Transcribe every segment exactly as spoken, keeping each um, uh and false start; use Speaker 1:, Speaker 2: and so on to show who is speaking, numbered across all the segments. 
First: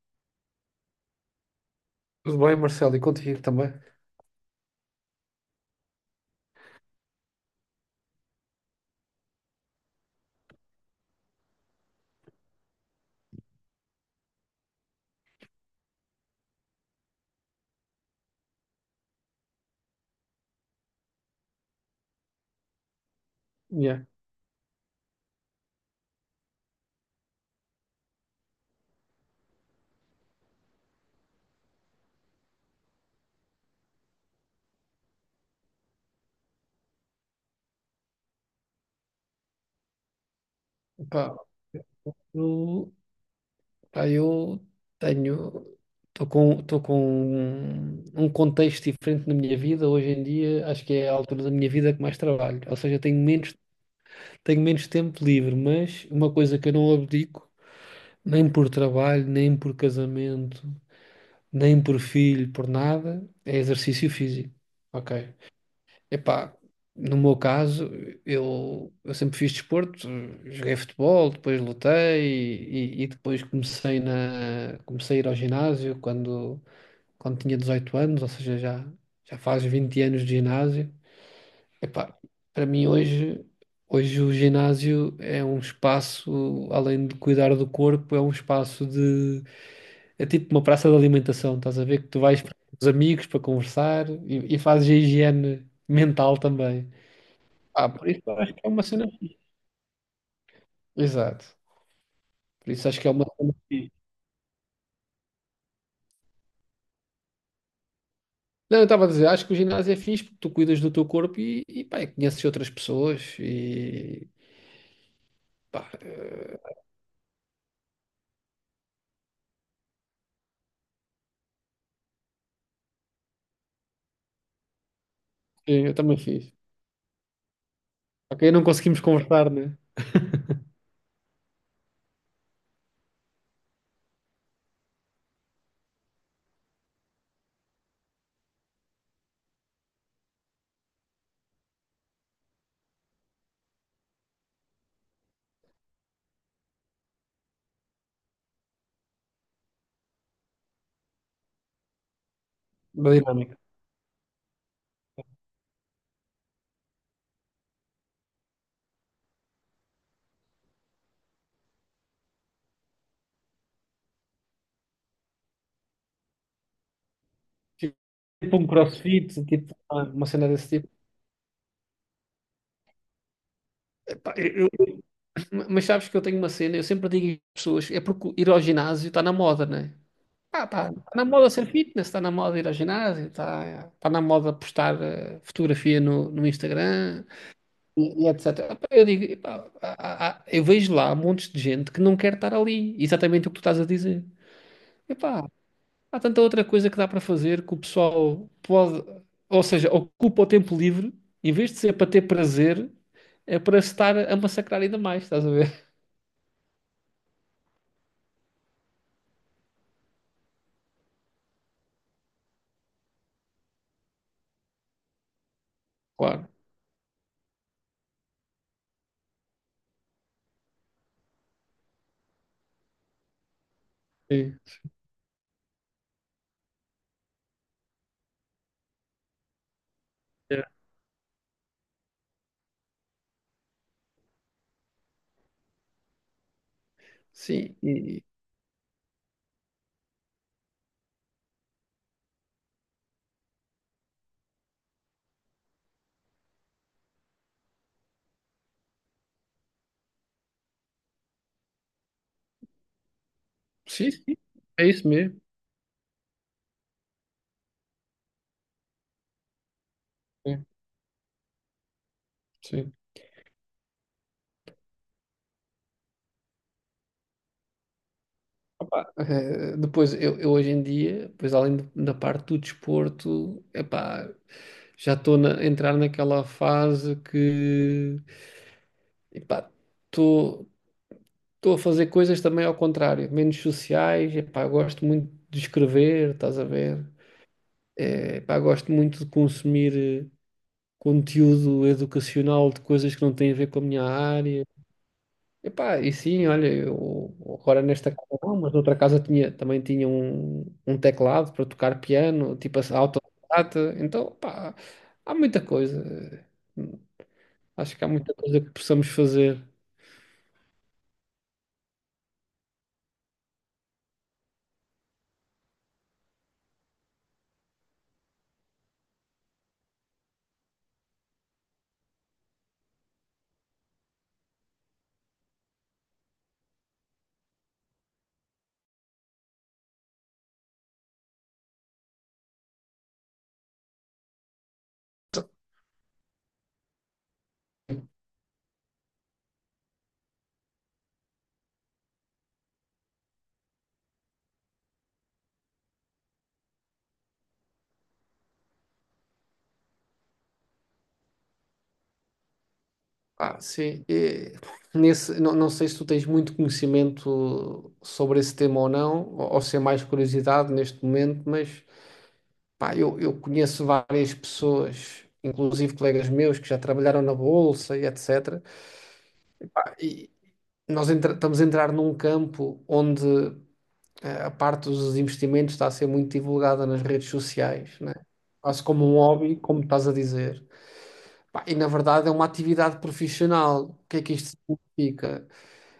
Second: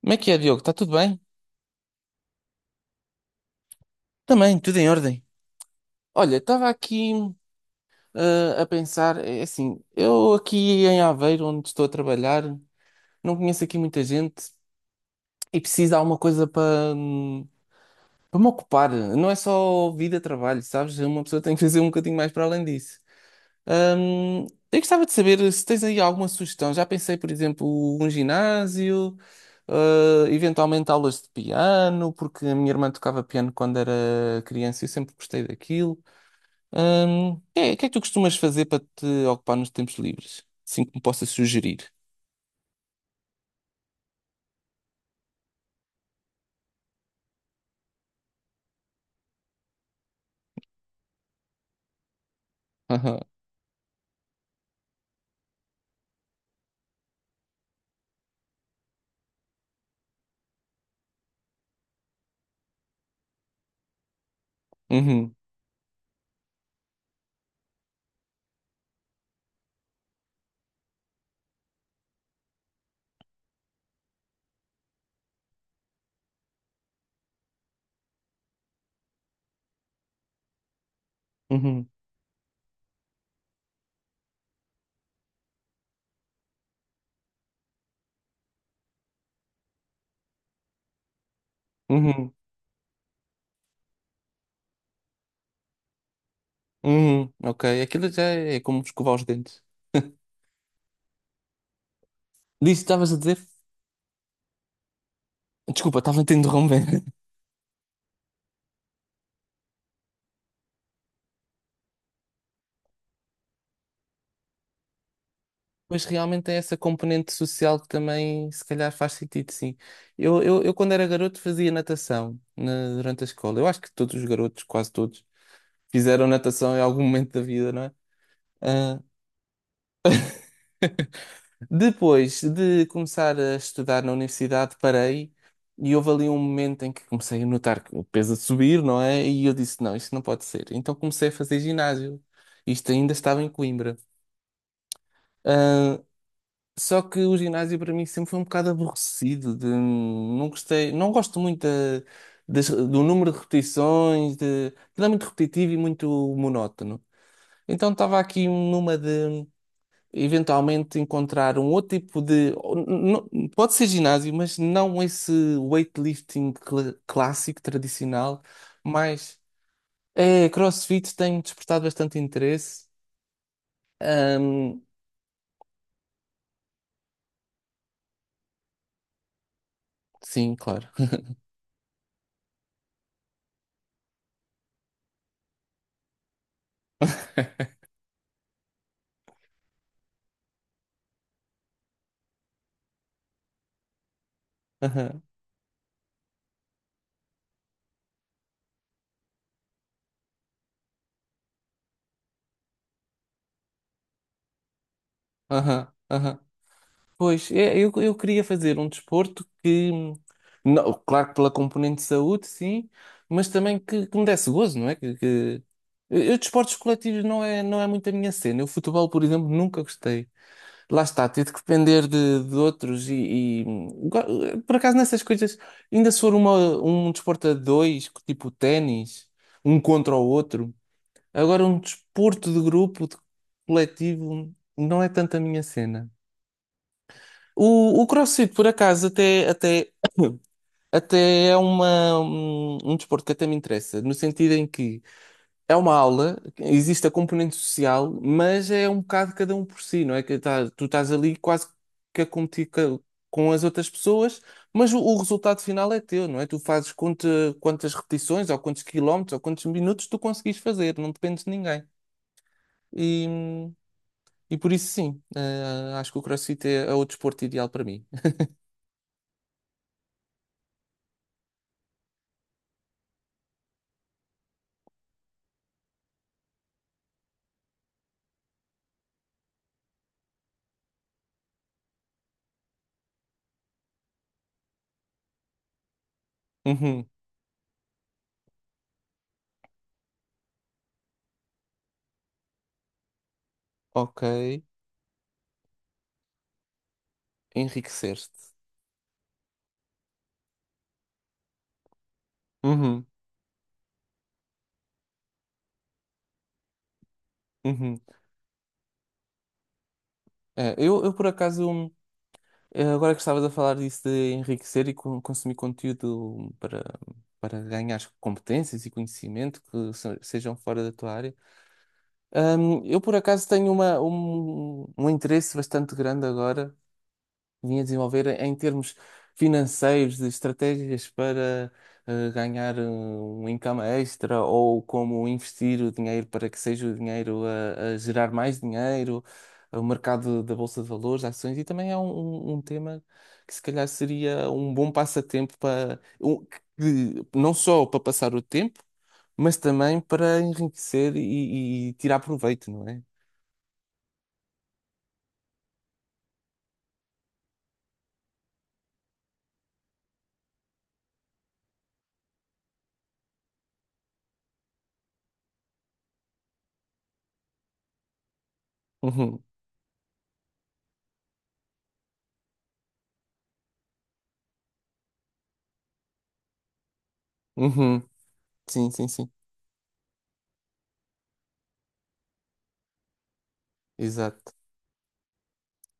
Speaker 1: Como é que é, Diogo? Está tudo bem?
Speaker 2: Tudo bem, Marcelo, e contigo também.
Speaker 1: Também, tudo em ordem. Olha, estava aqui eh, a pensar, é assim, eu aqui em Aveiro, onde estou a trabalhar, não conheço aqui muita gente e preciso de alguma coisa para hum, para me ocupar. Não é só vida, trabalho, sabes? Uma pessoa tem que fazer um bocadinho mais para além disso.
Speaker 2: Yeah.
Speaker 1: Hum, eu gostava de saber se tens aí alguma sugestão. Já pensei, por exemplo, um ginásio, eh, eventualmente aulas de piano, porque a minha irmã tocava piano quando era criança e eu sempre gostei daquilo. Hum, o que é, o que é que tu costumas fazer para te ocupar nos tempos livres? Assim que me possas
Speaker 2: Pá,
Speaker 1: sugerir.
Speaker 2: eu, pá, eu tenho, estou com, estou com um, um contexto diferente na minha vida. Hoje em dia, acho que é a altura da minha vida que mais trabalho. Ou seja, tenho
Speaker 1: Aham.
Speaker 2: menos, tenho menos tempo livre, mas uma coisa que eu não abdico, nem por trabalho, nem por casamento, nem por filho, por nada, é exercício físico. Ok.
Speaker 1: Uhum,
Speaker 2: Epá, no meu caso, eu, eu sempre fiz desporto, joguei futebol, depois lutei e, e depois comecei na, comecei a ir ao ginásio quando, quando tinha dezoito anos, ou seja, já, já faz vinte anos de ginásio.
Speaker 1: uhum,
Speaker 2: Epá, para mim hoje, hoje o ginásio é um espaço, além de cuidar do corpo, é um espaço de, é tipo uma praça de alimentação, estás a ver que tu
Speaker 1: uhum,
Speaker 2: vais para os amigos para conversar e, e fazes a higiene mental também.
Speaker 1: uhum. Ok,
Speaker 2: Ah, por
Speaker 1: aquilo já
Speaker 2: isso eu acho
Speaker 1: é
Speaker 2: que é
Speaker 1: como
Speaker 2: uma cena.
Speaker 1: escovar os dentes.
Speaker 2: Exato. Por
Speaker 1: Disse,
Speaker 2: isso acho que é
Speaker 1: estavas a
Speaker 2: uma
Speaker 1: dizer?
Speaker 2: cena fixe.
Speaker 1: Desculpa, estava a te interromper.
Speaker 2: Não, eu estava a dizer, acho que o ginásio é fixe porque tu cuidas do teu corpo e, e pá, e conheces outras pessoas e pá,
Speaker 1: Mas realmente é essa componente social que também, se calhar, faz sentido, sim. Eu, eu, eu quando era garoto, fazia natação na- durante a escola. Eu acho que todos os garotos, quase todos,
Speaker 2: sim, eu também
Speaker 1: fizeram
Speaker 2: fiz.
Speaker 1: natação em algum momento da vida, não é?
Speaker 2: Ok, não
Speaker 1: Ah,
Speaker 2: conseguimos conversar, né?
Speaker 1: depois de começar a estudar na universidade, parei e houve ali um momento em que comecei a notar que o peso a subir, não é? E eu disse: não, isto não pode ser. Então comecei a fazer ginásio. Isto ainda estava em Coimbra. Ah, só que o ginásio para mim sempre foi um bocado aborrecido, de- hum, não gostei, não gosto muito da- das- do
Speaker 2: Da
Speaker 1: número de
Speaker 2: dinâmica.
Speaker 1: repetições, de, aquilo é muito repetitivo e muito monótono. Então estava aqui numa de eventualmente encontrar um outro tipo de, ou n- n- pode ser ginásio, mas não esse weightlifting cla- clássico, tradicional,
Speaker 2: Tipo um
Speaker 1: mas
Speaker 2: crossfit, tipo uma uma cena
Speaker 1: é,
Speaker 2: desse tipo.
Speaker 1: CrossFit tem despertado bastante interesse.
Speaker 2: Epá, eu-
Speaker 1: Ahm,
Speaker 2: eu- mas sabes que eu tenho uma cena, eu sempre digo às pessoas, é porque ir ao ginásio está na moda, né?
Speaker 1: sim,
Speaker 2: Ah,
Speaker 1: claro.
Speaker 2: tá, tá na moda ser fitness, está na moda ir ao ginásio, está tá tá na moda postar eh, fotografia no, no Instagram. E, e etecétera. Epá, eu digo, epá, há- há- eu vejo lá montes de gente que não quer estar ali. Exatamente o que tu estás a dizer.
Speaker 1: Aham,
Speaker 2: Epá, há tanta outra coisa que dá para fazer que o pessoal pode, ou seja, ocupa o tempo livre, em vez de ser para ter prazer, é para se estar a massacrar ainda mais, estás a ver?
Speaker 1: aham, aham. Pois, é, eu, eu queria fazer um desporto que, hum, não, claro que pela componente de saúde, sim, mas também que, que me desse gozo, não é? Que, que... Eu, eu
Speaker 2: Claro.
Speaker 1: desportos coletivos não é, não é muito a minha cena. Eu futebol, por exemplo, nunca gostei. Lá está, ter de depender de, de outros e, e, hum,
Speaker 2: Sim.
Speaker 1: go- por acaso nessas coisas, ainda se for uma, um desporto a dois, tipo ténis, um contra o
Speaker 2: É.
Speaker 1: outro, agora um desporto de grupo, de coletivo, não é tanto a minha cena.
Speaker 2: Sim,
Speaker 1: O, o
Speaker 2: e-
Speaker 1: CrossFit, por acaso, até, até, até é uma, um, um desporto que até me interessa, no sentido em que é uma aula, existe a componente social, mas é um bocado cada um por si, não é? Que tá- tu estás ali quase que a competir ca- com as outras
Speaker 2: sim, sim.
Speaker 1: pessoas,
Speaker 2: É
Speaker 1: mas o,
Speaker 2: isso
Speaker 1: o
Speaker 2: mesmo.
Speaker 1: resultado final é teu, não é? Tu fazes quanta- quantas repetições, ou quantos quilómetros, ou quantos minutos tu conseguis
Speaker 2: Sim,
Speaker 1: fazer, não dependes de ninguém.
Speaker 2: sim.
Speaker 1: E, e por isso, sim, eh, acho que o CrossFit é, é o desporto ideal para mim.
Speaker 2: Opa, eh, depois, eu, eu hoje em dia, depois além do- da parte do desporto, epá, já estou a entrar naquela fase que epá, estou estou a fazer coisas também ao contrário, menos sociais, epá, eu gosto muito de escrever, estás a ver? Eh, epá, gosto muito de consumir eh, conteúdo educacional de coisas que não têm a ver com a minha
Speaker 1: Ok,
Speaker 2: área. Epá, e sim, olha, eu agora nesta casa
Speaker 1: enriqueceste.
Speaker 2: não, mas noutra casa tinha, também tinha um, um teclado para tocar piano, tipo assim,
Speaker 1: Uhum,
Speaker 2: autodidata. Então, pá, há muita coisa. Acho
Speaker 1: uhum.
Speaker 2: que há muita coisa que possamos fazer.
Speaker 1: É, eu, eu por acaso, hum, eh, agora que estavas a falar disso de enriquecer e con- consumir conteúdo para, para ganhar competências e conhecimento que se- sejam fora da tua área, hum, eu por acaso tenho uma, um, um interesse bastante grande agora vim a desenvolver em termos financeiros, de estratégias para eh, ganhar eh, um income extra ou como investir o dinheiro para que seja o dinheiro a, a gerar mais dinheiro, o mercado da Bolsa de Valores, ações, e também é um, um- um tema que se calhar seria um bom passatempo para um- que- não só para passar o tempo, mas também para enriquecer e, e tirar proveito, não é?
Speaker 2: Ah, sim. E nesse, não, não sei se tu tens muito conhecimento sobre esse tema ou não, ou, ou se é mais curiosidade neste momento, mas pá, eu, eu conheço várias pessoas, inclusive colegas meus que já trabalharam na Bolsa e etecétera
Speaker 1: Uhum,
Speaker 2: Nós entra- estamos a entrar num campo onde eh, a parte dos investimentos está a ser muito divulgada nas redes sociais,
Speaker 1: uhum,
Speaker 2: né? Quase
Speaker 1: sim,
Speaker 2: como
Speaker 1: sim,
Speaker 2: um
Speaker 1: sim,
Speaker 2: hobby, como estás a dizer. Pá, e na verdade é uma atividade profissional. O que é que
Speaker 1: exato.
Speaker 2: isto significa?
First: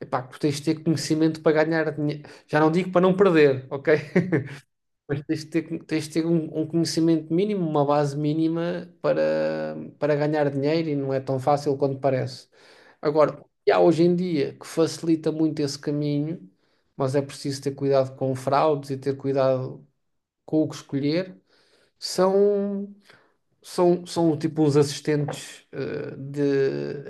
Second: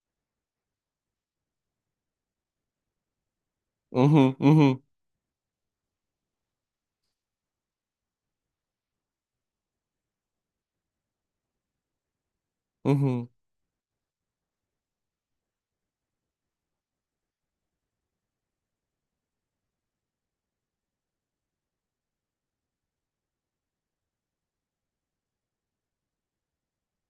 Speaker 2: Epá, que tens de ter conhecimento para ganhar dinheiro. Já não digo para não perder, ok?
Speaker 1: Uhum, uhum,
Speaker 2: Mas tens de ter, tens de ter um, um conhecimento mínimo, uma base mínima para, para ganhar dinheiro e não é tão fácil quanto parece.
Speaker 1: uhum.
Speaker 2: Agora, o que há hoje em dia que facilita muito esse caminho, mas é preciso ter cuidado com fraudes e ter cuidado com o que escolher, são, são, são tipo uns assistentes eh,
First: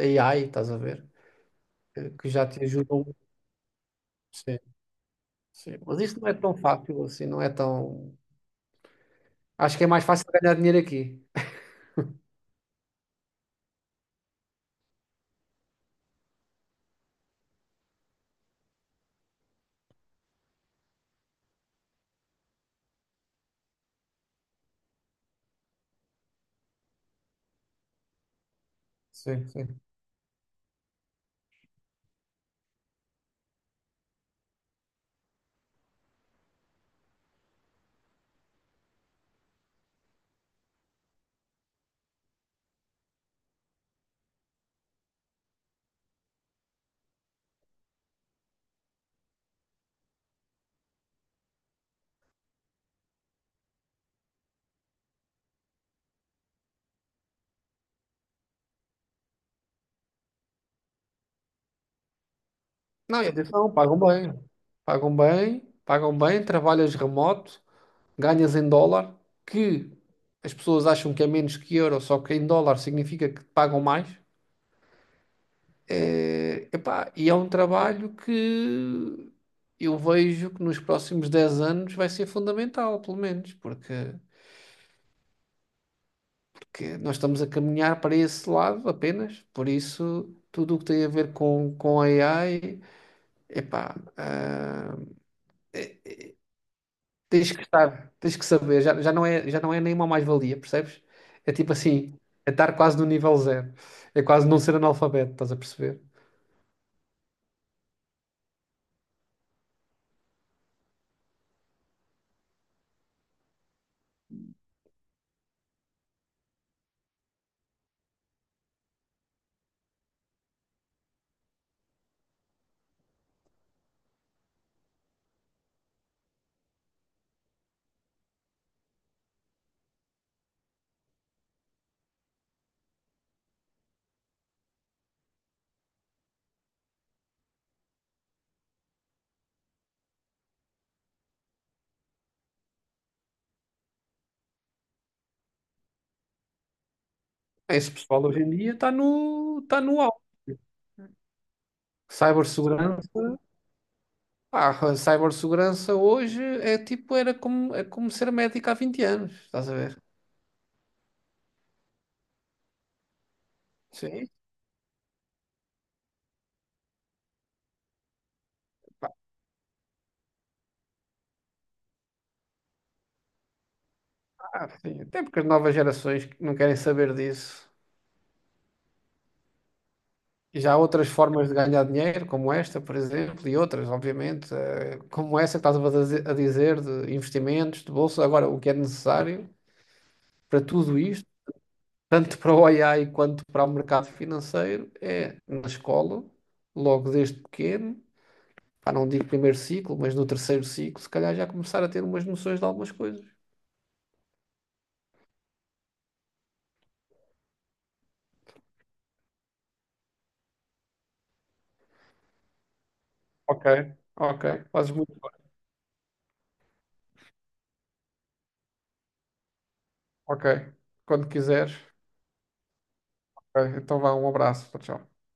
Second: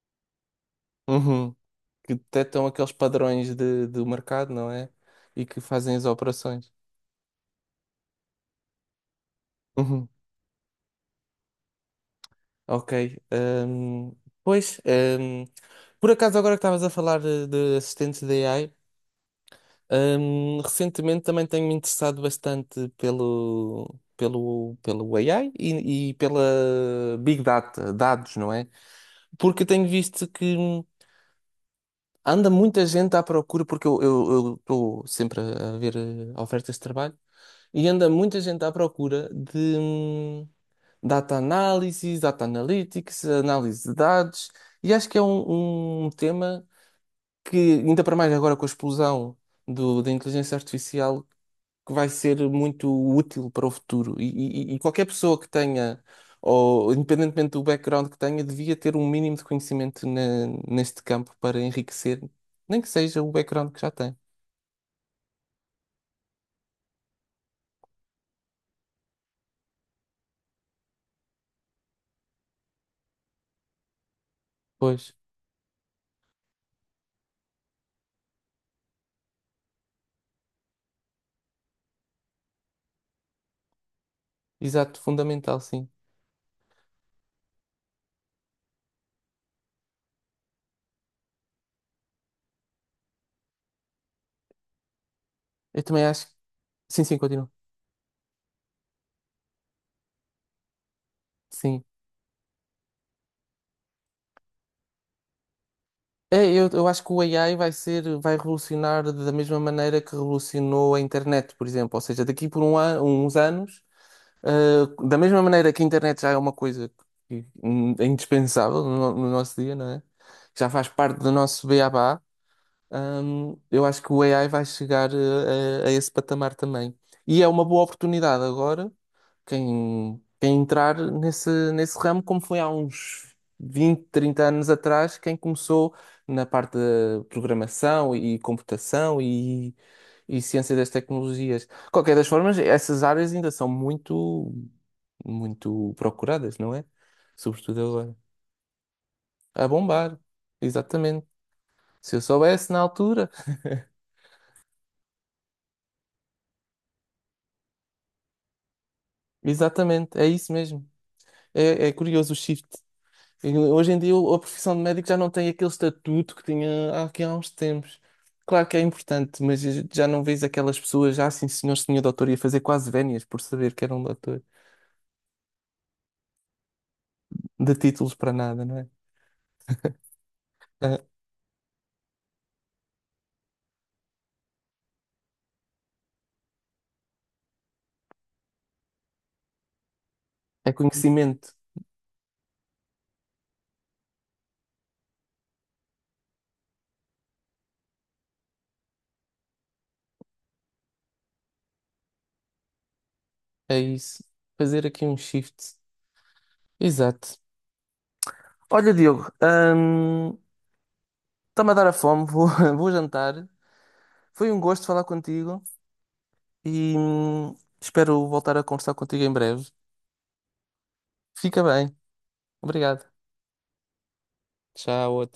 Speaker 2: de A I, estás a ver?
Speaker 1: Uhum.
Speaker 2: Eh,
Speaker 1: Que
Speaker 2: Que já te
Speaker 1: detectam aqueles
Speaker 2: ajudam.
Speaker 1: padrões de, do mercado,
Speaker 2: Sim,
Speaker 1: não é? E que
Speaker 2: sim.
Speaker 1: fazem
Speaker 2: Mas
Speaker 1: as
Speaker 2: isto não é tão
Speaker 1: operações.
Speaker 2: fácil assim, não é tão. Acho que é mais
Speaker 1: Uhum.
Speaker 2: fácil ganhar dinheiro aqui.
Speaker 1: Ok. Ahm, pois, ahm, por acaso, agora que estavas a falar de, de assistentes de A I, ahm, recentemente também tenho-me interessado bastante pelo, pelo, pelo A I e, e pela Big Data, dados, não é?
Speaker 2: Sim,
Speaker 1: Porque
Speaker 2: sim.
Speaker 1: tenho visto que. hum, Anda muita gente à procura, porque eu eu estou sempre a ver eh, ofertas de trabalho, e anda muita gente à procura de hum, data analysis, data analytics, análise de dados, e acho que é um, um tema que, ainda para mais agora com a explosão do, da inteligência artificial, que vai ser muito útil para o futuro. E, e- e qualquer pessoa que tenha, ou independentemente do background que tenha, devia ter um mínimo de conhecimento na- neste campo para enriquecer, nem que seja
Speaker 2: Não,
Speaker 1: o
Speaker 2: eu disse,
Speaker 1: background
Speaker 2: não,
Speaker 1: que já
Speaker 2: pagam
Speaker 1: tem.
Speaker 2: bem. Pagam bem, pagam bem, trabalhas remoto, ganhas em dólar, que as pessoas acham que é menos que euro, só que em dólar significa que pagam mais.
Speaker 1: Pois,
Speaker 2: É, epá, e é um trabalho que eu vejo que nos próximos dez anos vai ser fundamental, pelo menos, porque,
Speaker 1: exato, fundamental, sim.
Speaker 2: porque nós estamos a caminhar para esse lado apenas, por isso tudo o que tem a ver com, com A I, epá, ah,
Speaker 1: Eu também acho. Sim, sim,
Speaker 2: tens
Speaker 1: continua.
Speaker 2: que estar, tens que saber, já, já não é, já não é nenhuma mais-valia, percebes? É tipo
Speaker 1: Sim.
Speaker 2: assim, é estar quase no nível zero. É quase não ser analfabeto, estás a perceber?
Speaker 1: É, eu, eu acho que o A I vai ser, vai revolucionar da mesma maneira que revolucionou a internet, por exemplo. Ou seja, daqui por um an, uns anos Uh, da mesma maneira que a internet já é uma coisa que, hum, é indispensável no, no nosso dia, não é? Já faz parte do nosso beabá, hum, eu acho que o A I vai chegar uh, a, a esse patamar também. E é uma boa oportunidade agora quem, quem entrar nesse, nesse ramo, como foi há uns vinte trinta anos atrás, quem começou na parte de programação e computação e, e ciência das tecnologias. De qualquer das formas, essas áreas ainda são muito, muito procuradas, não é? Sobretudo
Speaker 2: Esse
Speaker 1: agora.
Speaker 2: pessoal hoje em dia está no,
Speaker 1: A
Speaker 2: está no
Speaker 1: bombar,
Speaker 2: alto.
Speaker 1: exatamente. Se eu soubesse na
Speaker 2: Cybersegurança,
Speaker 1: altura,
Speaker 2: pá, a cibersegurança hoje é tipo, era como, é como ser médico há vinte anos, estás a ver?
Speaker 1: exatamente, é isso mesmo. É, é curioso o shift. E hoje em dia
Speaker 2: Sim,
Speaker 1: o- a profissão de médico já não tem aquele estatuto que tinha há- aqui há uns tempos. Claro que é importante, mas já não vês aquelas pessoas, já assim, senhor, senhor doutor, ia fazer quase vénias por saber que era um doutor,
Speaker 2: ah, sim. Até porque as novas gerações não querem saber disso.
Speaker 1: de títulos para nada, não é?
Speaker 2: E já há
Speaker 1: É,
Speaker 2: outras formas de ganhar dinheiro, como esta, por exemplo, e outras, obviamente, eh, como essa que estás a dizer, a dizer, de investimentos, de bolsa. Agora, o que é necessário para
Speaker 1: é
Speaker 2: tudo isto,
Speaker 1: conhecimento,
Speaker 2: tanto para o A I quanto para o mercado financeiro, é na escola, logo desde pequeno, pá, não digo primeiro ciclo, mas no terceiro ciclo, se calhar já começar a ter umas noções de algumas coisas.
Speaker 1: é isso. Fazer aqui um shift. Exato. Olha, Diogo, hum, está-me a dar a fome, vou, vou jantar.
Speaker 2: Ok, ok,
Speaker 1: Foi um gosto
Speaker 2: fazes
Speaker 1: falar
Speaker 2: muito bem.
Speaker 1: contigo e hum, espero voltar a conversar contigo em breve.
Speaker 2: Ok, quando
Speaker 1: Fica
Speaker 2: quiseres.
Speaker 1: bem. Obrigado.
Speaker 2: Ok, então vá, um abraço, tchau, tchau.
Speaker 1: Tchau.